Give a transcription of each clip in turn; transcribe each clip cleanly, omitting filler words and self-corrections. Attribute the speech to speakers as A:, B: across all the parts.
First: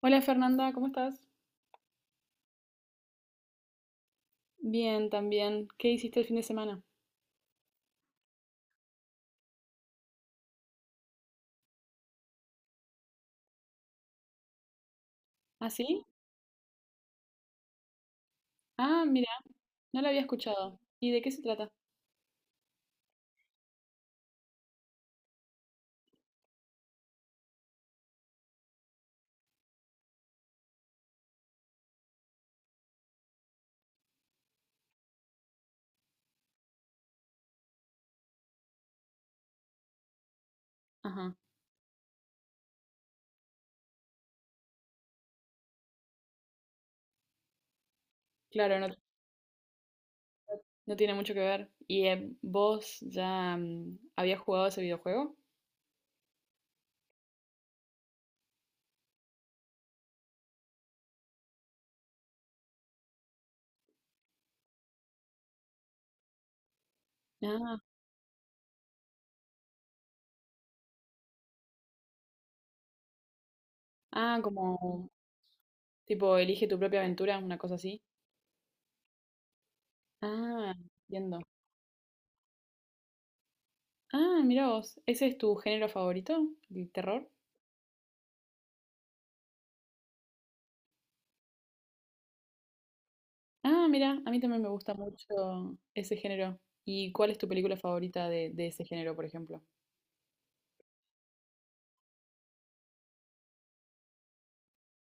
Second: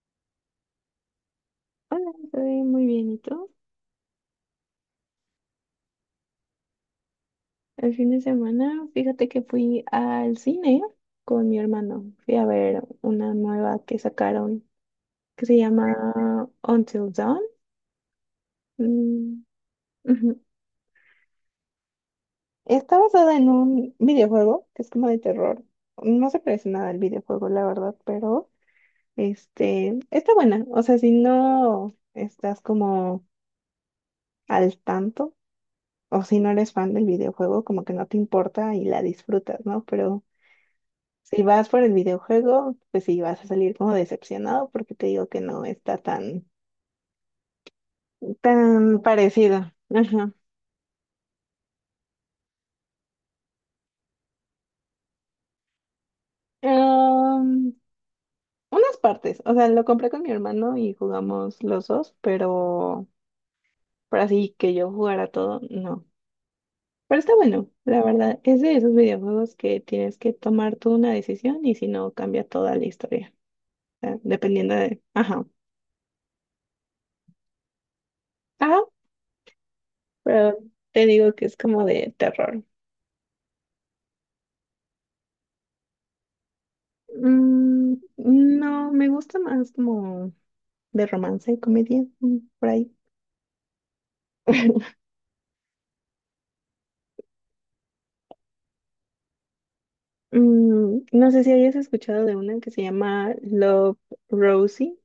A: Hola Fernanda, ¿cómo estás?
B: Hola, estoy muy bien, ¿y tú?
A: Bien, también. ¿Qué hiciste el fin de semana?
B: El fin de semana, fíjate que fui al cine con mi hermano. Fui a ver una nueva que sacaron que se
A: ¿Ah, sí?
B: llama Until Dawn.
A: Ah, mira,
B: Mm,
A: no lo había
B: ujú.
A: escuchado. ¿Y de qué se trata?
B: Está basada en un videojuego que es como de terror. No se parece nada al videojuego, la verdad, pero está buena. O sea, si no estás como al tanto o si no eres fan del videojuego, como que no te importa y la disfrutas, ¿no? Pero
A: Ajá,
B: si vas por el videojuego, pues sí vas a salir como decepcionado porque te digo que no está
A: claro, no,
B: tan parecido. Ajá.
A: no tiene mucho que ver. ¿Y vos ya habías jugado ese videojuego?
B: Am, Unas partes, o sea, lo compré con mi hermano y jugamos los dos, pero por así que yo jugara todo, no. Pero está bueno,
A: Ah,
B: la verdad, es de esos videojuegos que tienes que tomar tú una decisión y si no, cambia toda la historia, o sea,
A: ah,
B: dependiendo de...
A: como
B: Ajá,
A: tipo elige tu propia aventura, una cosa así.
B: ajá, pero
A: Ah,
B: te digo
A: entiendo.
B: que es como de terror.
A: Ah, mira vos, ¿ese es tu género favorito? ¿El terror?
B: Mm, no, me gusta más como de romance y comedia, mm, por ahí.
A: Ah, mira, a mí también me gusta mucho ese género. ¿Y cuál es tu película favorita de ese género, por ejemplo?
B: Mm, no sé si hayas escuchado de una que se llama Love Rosie.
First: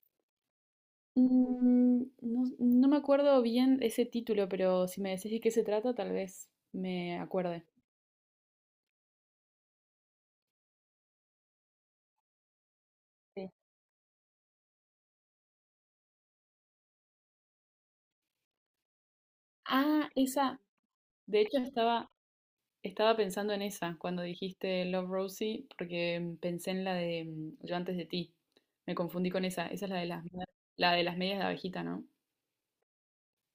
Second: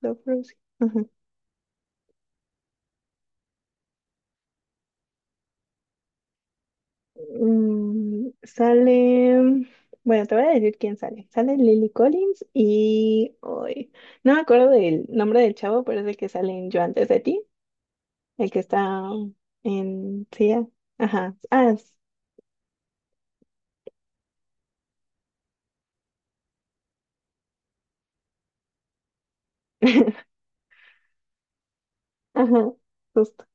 B: Love Rosie. Ajá.
A: Mm, no, no me acuerdo bien ese título, pero si me decís de qué se trata, tal vez me acuerde.
B: Mm, sale, bueno, te voy a decir quién sale. Sale Lily Collins y
A: Sí.
B: hoy no me acuerdo del nombre del chavo, pero es el que sale en Yo antes de ti, el que está
A: Ah,
B: en sí,
A: esa.
B: ah, ajá.
A: De hecho, estaba pensando en esa cuando dijiste Love Rosie, porque pensé en la de Yo antes de ti. Me confundí con esa. Esa es la de las, la de las medias de abejita, ¿no?
B: Ajá, justo.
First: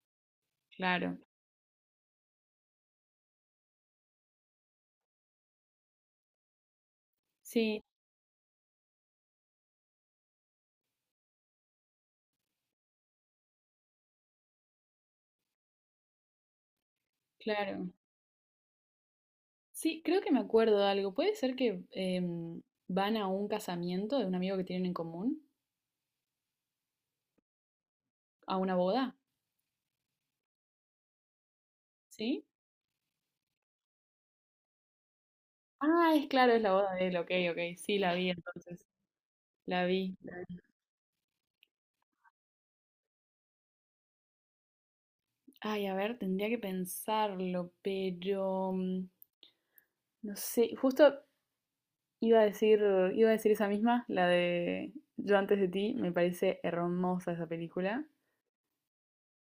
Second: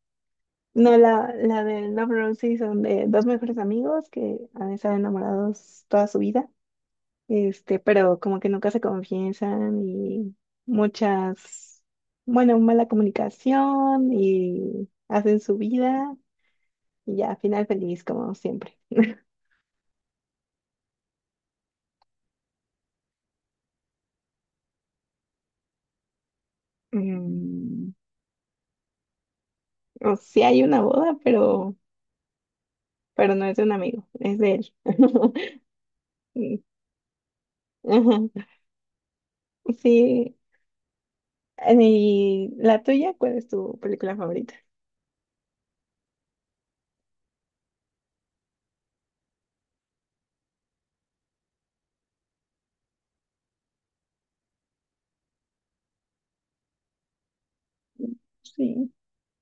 B: No,
A: Claro.
B: la de Love Rosie son de dos mejores amigos que han estado enamorados toda su vida,
A: Sí,
B: pero como que nunca se confiesan y muchas, bueno, mala comunicación y hacen su vida y ya, final
A: claro.
B: feliz como siempre.
A: Sí, creo que me acuerdo de algo. ¿Puede ser que van a un casamiento de un amigo que tienen en común?
B: Mm,
A: ¿A una boda?
B: o sí hay una boda,
A: ¿Sí?
B: pero no es de un amigo, es de él.
A: Ah, es claro,
B: Mm,
A: es la boda de él, ok, ok, sí, la vi
B: ajá.
A: entonces, la vi.
B: Sí, y la tuya, ¿cuál es tu película favorita?
A: Ay, a ver, tendría que pensarlo, pero no sé, justo iba a decir, iba a decir esa misma, la de Yo antes de ti, me parece hermosa esa película,
B: Sí.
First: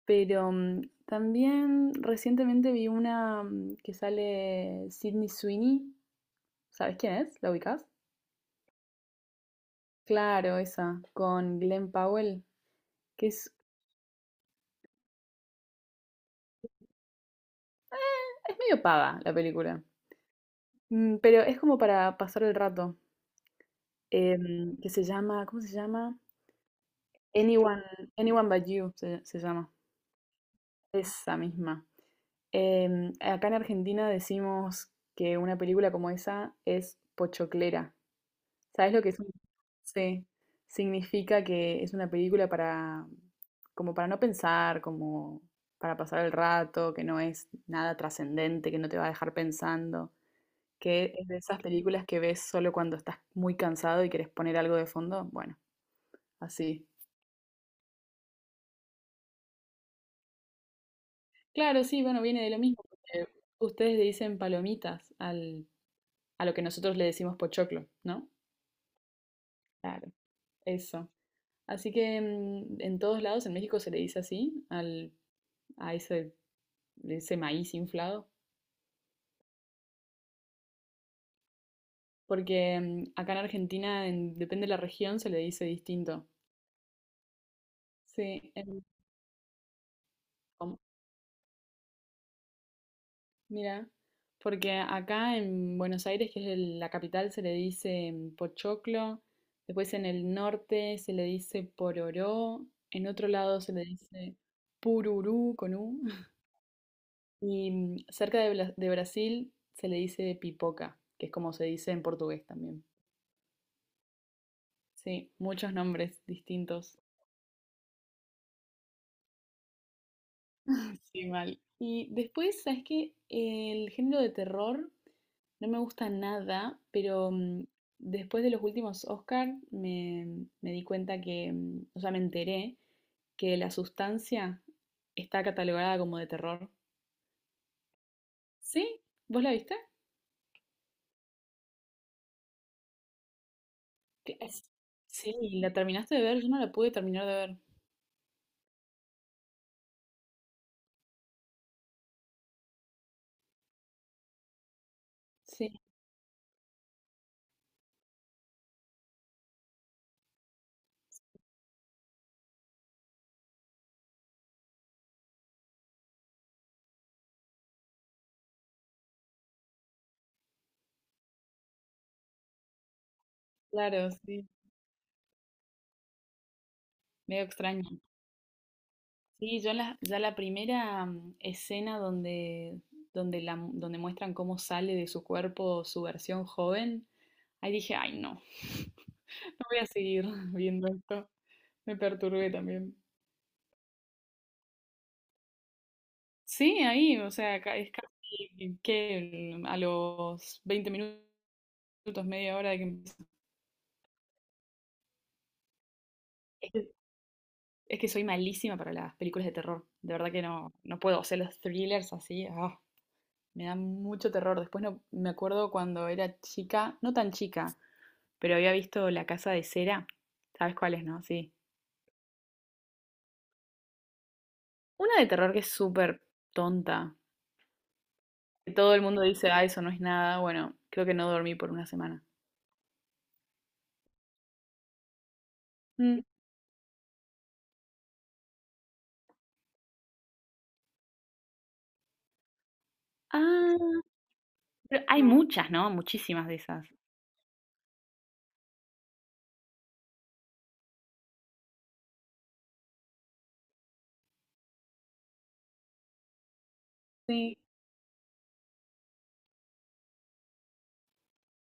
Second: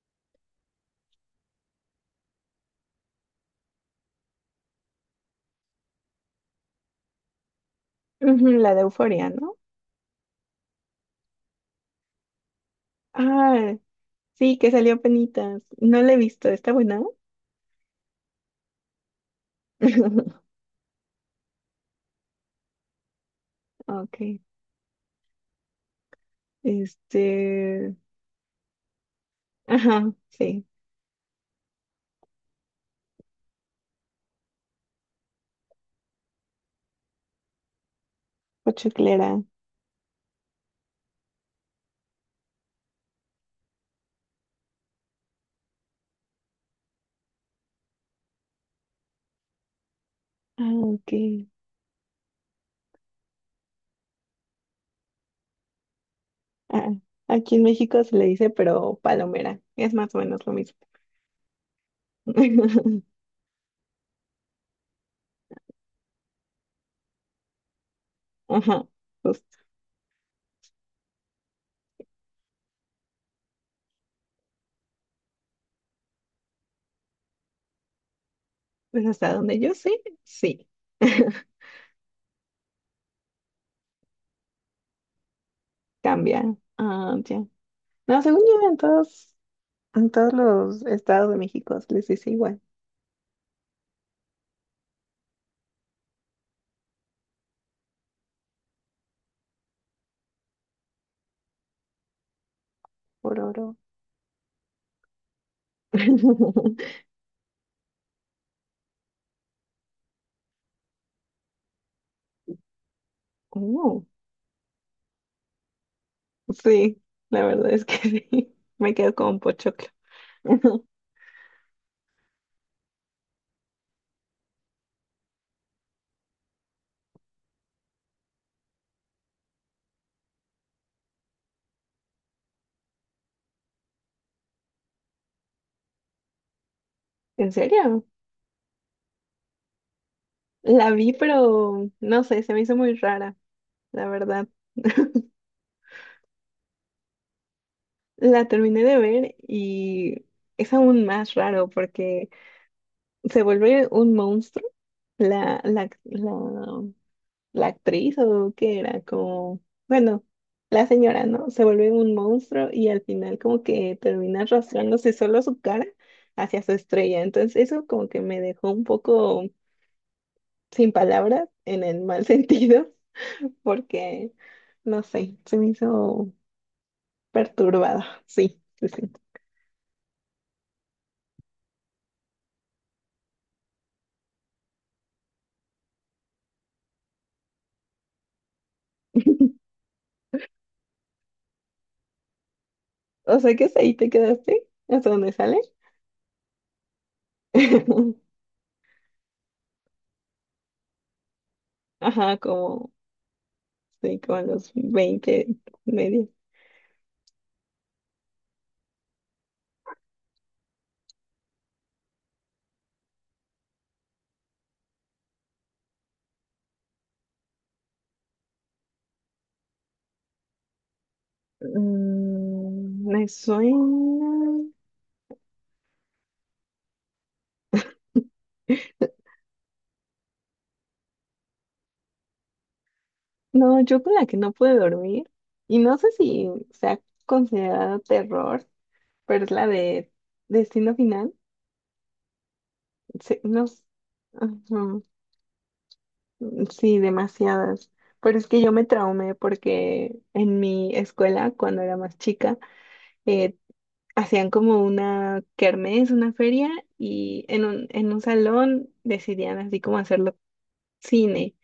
A: pero también recientemente vi una que sale Sydney Sweeney, ¿sabes quién es? ¿La ubicás?
B: Ujú, la de Euforia, ¿no?
A: Claro, esa, con Glenn Powell, que
B: Ah, sí, que salió penitas. No la he visto, ¿está buena?
A: es medio pava la película. Pero es como para pasar el rato,
B: Ok.
A: que se llama, ¿cómo se llama? Anyone,
B: Este.
A: Anyone But You se llama,
B: Ajá, sí.
A: esa misma. Acá en Argentina decimos que una película como esa es pochoclera. ¿Sabes lo que es un...
B: Pochoclera.
A: Sí, significa que es una película para, como para no pensar, como para pasar el rato, que no es nada trascendente, que no te va a dejar pensando,
B: Ah, ok.
A: que es de esas películas que ves solo cuando estás muy cansado y querés poner algo de fondo. Bueno, así.
B: Ah, aquí en México se le dice, pero palomera. Es más o menos lo mismo.
A: Claro, sí, bueno, viene de lo mismo, porque ustedes le dicen palomitas al, a lo que nosotros le decimos pochoclo, ¿no?
B: Ajá, justo.
A: Claro, eso. Así que en todos lados en México se le dice así a ese, ese maíz inflado,
B: Pues hasta donde yo sé, sí.
A: porque acá en Argentina, depende de la región, se le dice distinto.
B: Cambia. Ah, ya. No, según
A: Sí, es
B: yo, en todos los estados de México se les dice igual.
A: mira, porque acá en Buenos Aires, que es la capital, se le dice pochoclo, después en el norte se le dice pororó, en otro
B: Por
A: lado se
B: oro.
A: le dice pururú con U, y cerca de, de Brasil se le dice pipoca, que es como se dice en portugués también.
B: Oh.
A: Sí, muchos nombres distintos.
B: Sí, la verdad es que sí. Me quedo como un pochoclo.
A: Sí, mal. Y después, ¿sabes qué? El género de terror no me gusta nada, pero después de los últimos Oscar me di cuenta que, o sea, me enteré que La Sustancia está catalogada como de terror.
B: ¿En serio?
A: ¿Sí? ¿Vos la viste?
B: La vi, pero no sé, se me hizo muy rara, la
A: Que-
B: verdad.
A: es- Sí, la terminaste de ver, yo no la pude terminar de ver.
B: La terminé de ver y es aún más raro porque se vuelve un monstruo. La,
A: Sí,
B: la, la, la actriz o qué era, como, bueno, la señora, ¿no? Se vuelve un monstruo y al final como que termina arrastrándose solo su cara hacia su estrella. Entonces eso como que me dejó un poco... sin palabras, en el mal sentido,
A: claro,
B: porque,
A: sí.
B: no sé, se me hizo
A: Medio extraño.
B: perturbada. Sí, sí, sí.
A: Sí, ya la primera escena donde muestran cómo sale de su cuerpo su versión joven, ahí dije, ay no, no voy a seguir viendo esto. Me perturbé también.
B: O sea que hasta ahí te quedaste, hasta dónde sale.
A: Sí, ahí, o sea, es casi que a los 20 minutos,
B: Ajá,
A: media hora de que
B: como,
A: empieza.
B: sí, como a los 20 medio.
A: Es que, es que soy malísima para las películas de terror. De verdad que no, no puedo. O sea, los thrillers así, me dan mucho terror. Después no, me acuerdo cuando era chica, no tan chica, pero había visto La Casa de Cera. ¿Sabes cuál es, no? Sí.
B: Mm, me suena.
A: Una de terror que es súper tonta. Que todo el mundo dice, ah, eso no es nada. Bueno, creo que no dormí por una semana.
B: No, yo con la que no pude dormir, y no sé
A: Mm.
B: si sea considerada terror, pero es la de Destino Final. Sí, no, s-
A: Ah,
B: ajá.
A: pero hay muchas, ¿no? Muchísimas de esas.
B: Sí, demasiadas. Pero es que yo me traumé porque en mi escuela, cuando era más chica, eh, hacían como una kermés, una feria, y
A: Sí,
B: en en un salón decidían así como hacerlo cine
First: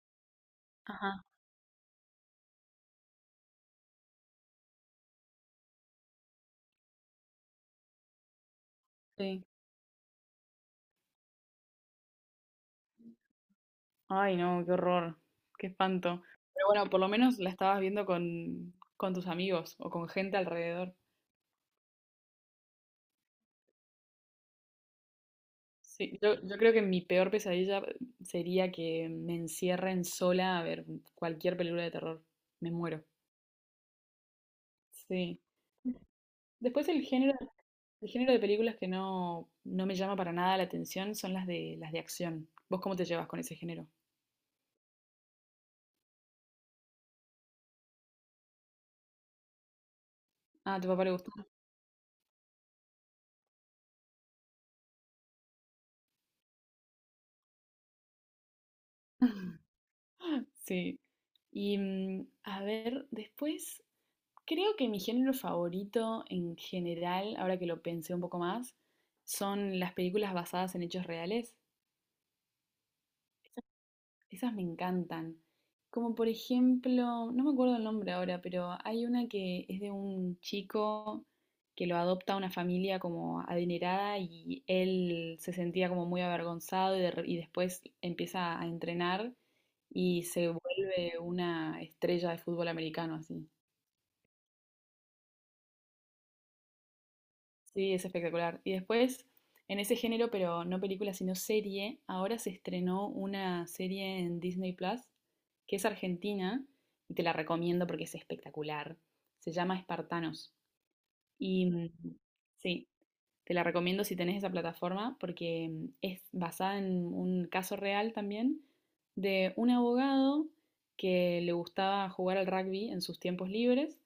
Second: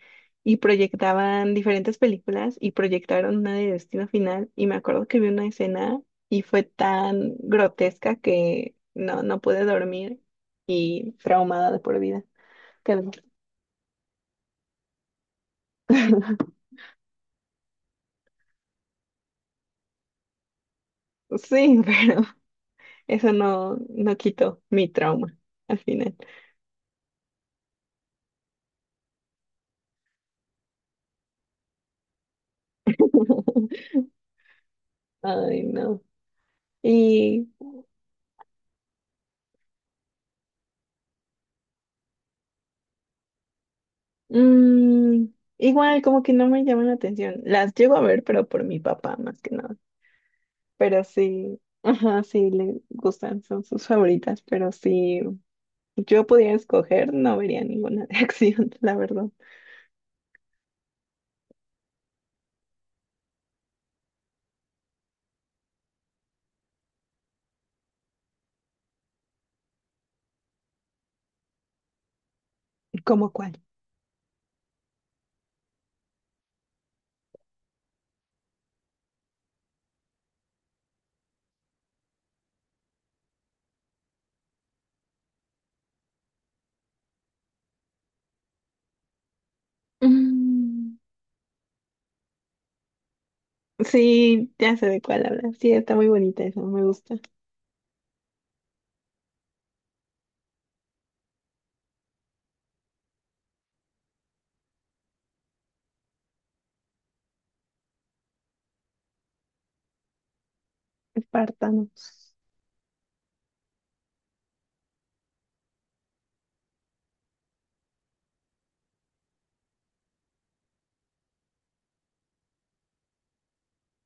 B: y
A: ajá,
B: proyectaban diferentes películas y proyectaron una de Destino Final y me acuerdo que vi una escena y fue tan grotesca que no
A: sí.
B: pude dormir y traumada de por vida. Quedé.
A: Ay, no, qué horror. Qué espanto. Pero bueno, por lo menos la estabas viendo con tus amigos o con gente alrededor.
B: Sí, pero eso no quitó mi trauma al final.
A: Sí, yo creo que mi peor pesadilla sería que me encierren sola a ver cualquier película de terror. Me muero. Sí.
B: Ay, no.
A: Después
B: Y
A: el género de películas que no, no me llama para nada la atención son las de acción. ¿Vos cómo te llevas con ese género?
B: mm, igual como que no me llaman la atención. Las llego a ver, pero por mi papá más que nada.
A: Ah, a tu
B: Pero
A: papá le gusta.
B: sí, ajá, sí le gustan, son sus favoritas, pero sí. Yo pudiera escoger, no vería ninguna de acción, la verdad.
A: Sí. Y a ver, después, creo que mi género favorito en general, ahora que lo pensé un poco más, son las películas basadas en hechos reales.
B: ¿Cómo cuál?
A: Esas me encantan. Como por ejemplo, no me acuerdo el nombre ahora, pero hay una que es de un chico que lo adopta una familia como adinerada y él se sentía como muy avergonzado y después empieza a entrenar y se
B: Mm,
A: vuelve una estrella de fútbol americano así.
B: sí, ya sé de cuál habla. Sí, está muy bonita esa, me gusta.
A: Sí, es espectacular. Y después, en ese género, pero no película, sino serie, ahora se estrenó una serie en Disney Plus, que es argentina, y te la recomiendo porque es espectacular. Se llama Espartanos. Y
B: Espartanos.
A: sí, te la recomiendo si tenés esa plataforma porque es basada en un caso real también de un abogado que le gustaba jugar al rugby en sus tiempos libres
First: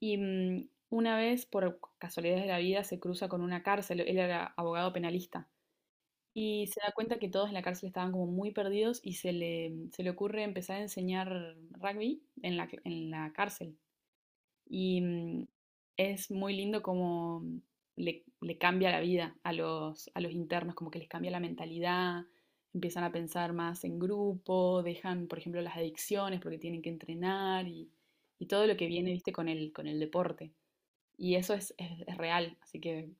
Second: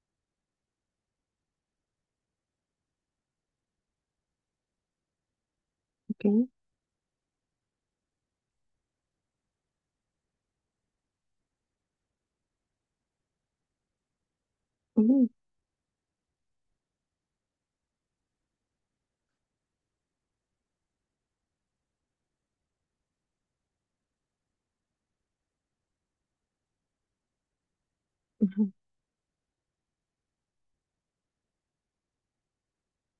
A: y una vez por casualidades de la vida se cruza con una cárcel, él era abogado penalista
B: Ok.
A: y se da cuenta que todos en la cárcel estaban como muy perdidos y se le ocurre empezar a enseñar rugby en la cárcel. Y
B: Mm,
A: es muy lindo cómo le cambia la vida a los internos, como que les cambia la mentalidad, empiezan a pensar más en grupo, dejan, por ejemplo, las adicciones porque tienen que entrenar y todo
B: ujú.
A: lo que viene, viste, con el deporte. Y eso es real, así que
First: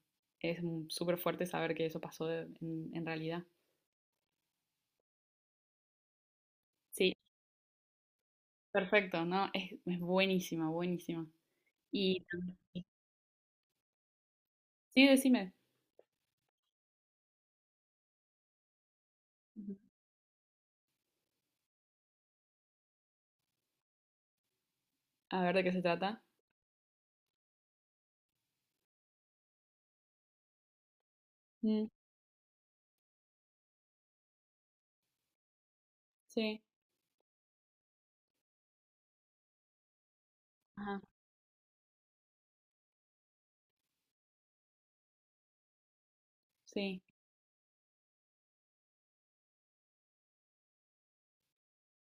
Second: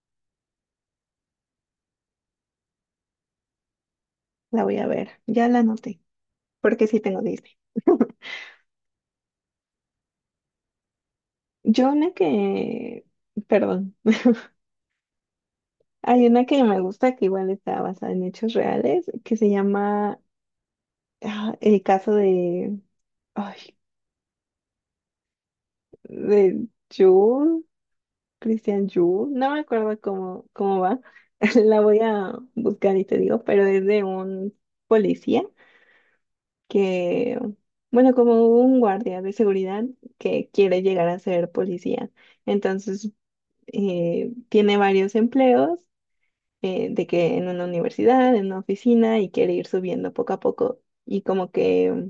A: es súper fuerte saber que eso pasó en realidad.
B: La voy a ver, ya la anoté, porque sí
A: Sí,
B: tengo Disney.
A: perfecto, ¿no? Es buenísima, buenísima.
B: Yo una
A: Y
B: que, perdón,
A: sí, decime,
B: hay una que me gusta que igual está basada en hechos reales, que se
A: ujú.
B: llama El caso de, ay,
A: A ver de qué se trata.
B: de Jules, Christian Jules, no me acuerdo cómo va, la
A: Mm,
B: voy a buscar y te digo, pero es de un policía
A: sí.
B: que, bueno, como un guardia de seguridad que quiere
A: Ajá,
B: llegar a ser policía. Entonces tiene varios empleos,
A: sí,
B: de que en una universidad, en una oficina y quiere ir subiendo poco a poco y como que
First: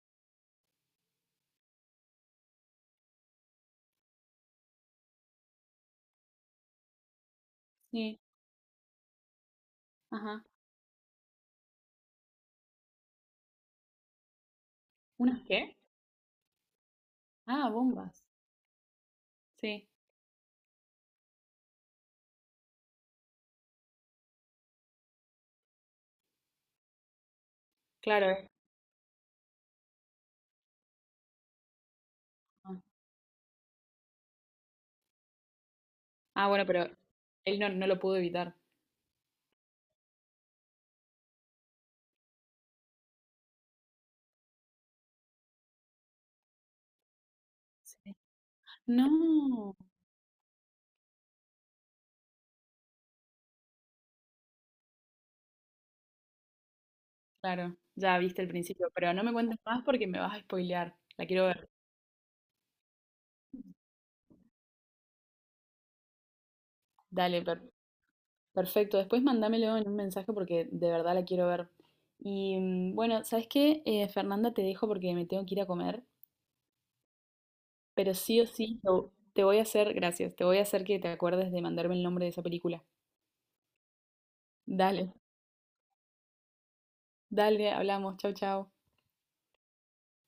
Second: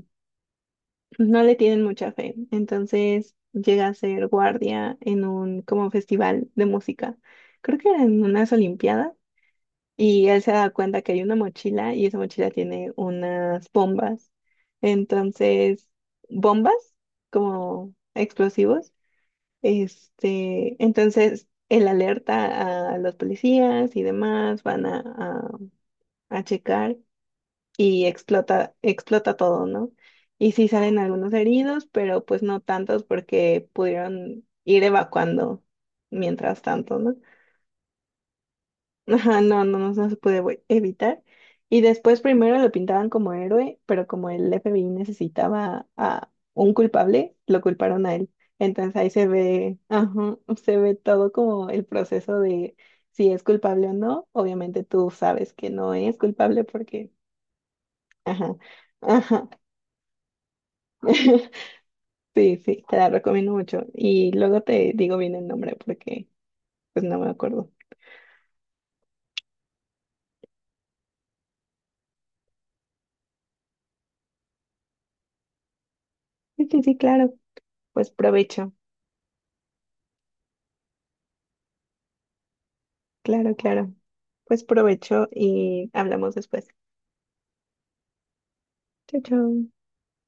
B: no le tienen mucha fe. Entonces llega a ser guardia en un como festival de música. Creo que era
A: sí,
B: en unas olimpiadas y él
A: ajá.
B: se da cuenta que hay una mochila y esa mochila tiene unas bombas.
A: ¿Unas qué?
B: Entonces, bombas
A: Ah,
B: como
A: bombas.
B: explosivos
A: Sí,
B: entonces, el alerta a los policías y demás van a, a checar y
A: claro.
B: explota, explota todo, ¿no? Y sí salen algunos heridos, pero pues no
A: Ah,
B: tantos porque pudieron ir evacuando
A: ah,
B: mientras
A: bueno, pero
B: tanto, ¿no?
A: él no, no lo pudo evitar.
B: Ajá, no, no, no, no se puede evitar. Y después primero lo pintaban como héroe, pero como el FBI necesitaba a un culpable, lo culparon
A: Sí.
B: a él. Entonces ahí se
A: No,
B: ve, ajá, se ve todo como el proceso de si es culpable o no. Obviamente tú sabes que no es culpable porque,
A: claro, ya viste el
B: ajá,
A: principio, pero no me
B: ajá.
A: cuentes más porque me vas a spoilear. La quiero ver.
B: Sí, sí, te la recomiendo mucho. Y luego te digo bien el nombre porque pues no me
A: Dale,
B: acuerdo.
A: perfecto. Después mándamelo en un mensaje porque de verdad la quiero ver. Y bueno, ¿sabes qué? Fernanda, te dejo porque me tengo que ir a comer,
B: Sí, sí, sí, claro, pues
A: pero sí o
B: provecho.
A: sí, te voy a hacer, gracias, te voy a hacer que te acuerdes de mandarme el nombre de esa película.
B: Claro, claro. Pues
A: Dale.
B: provecho y hablamos después.
A: Dale, hablamos. Chau, chau.
B: Chau, chau.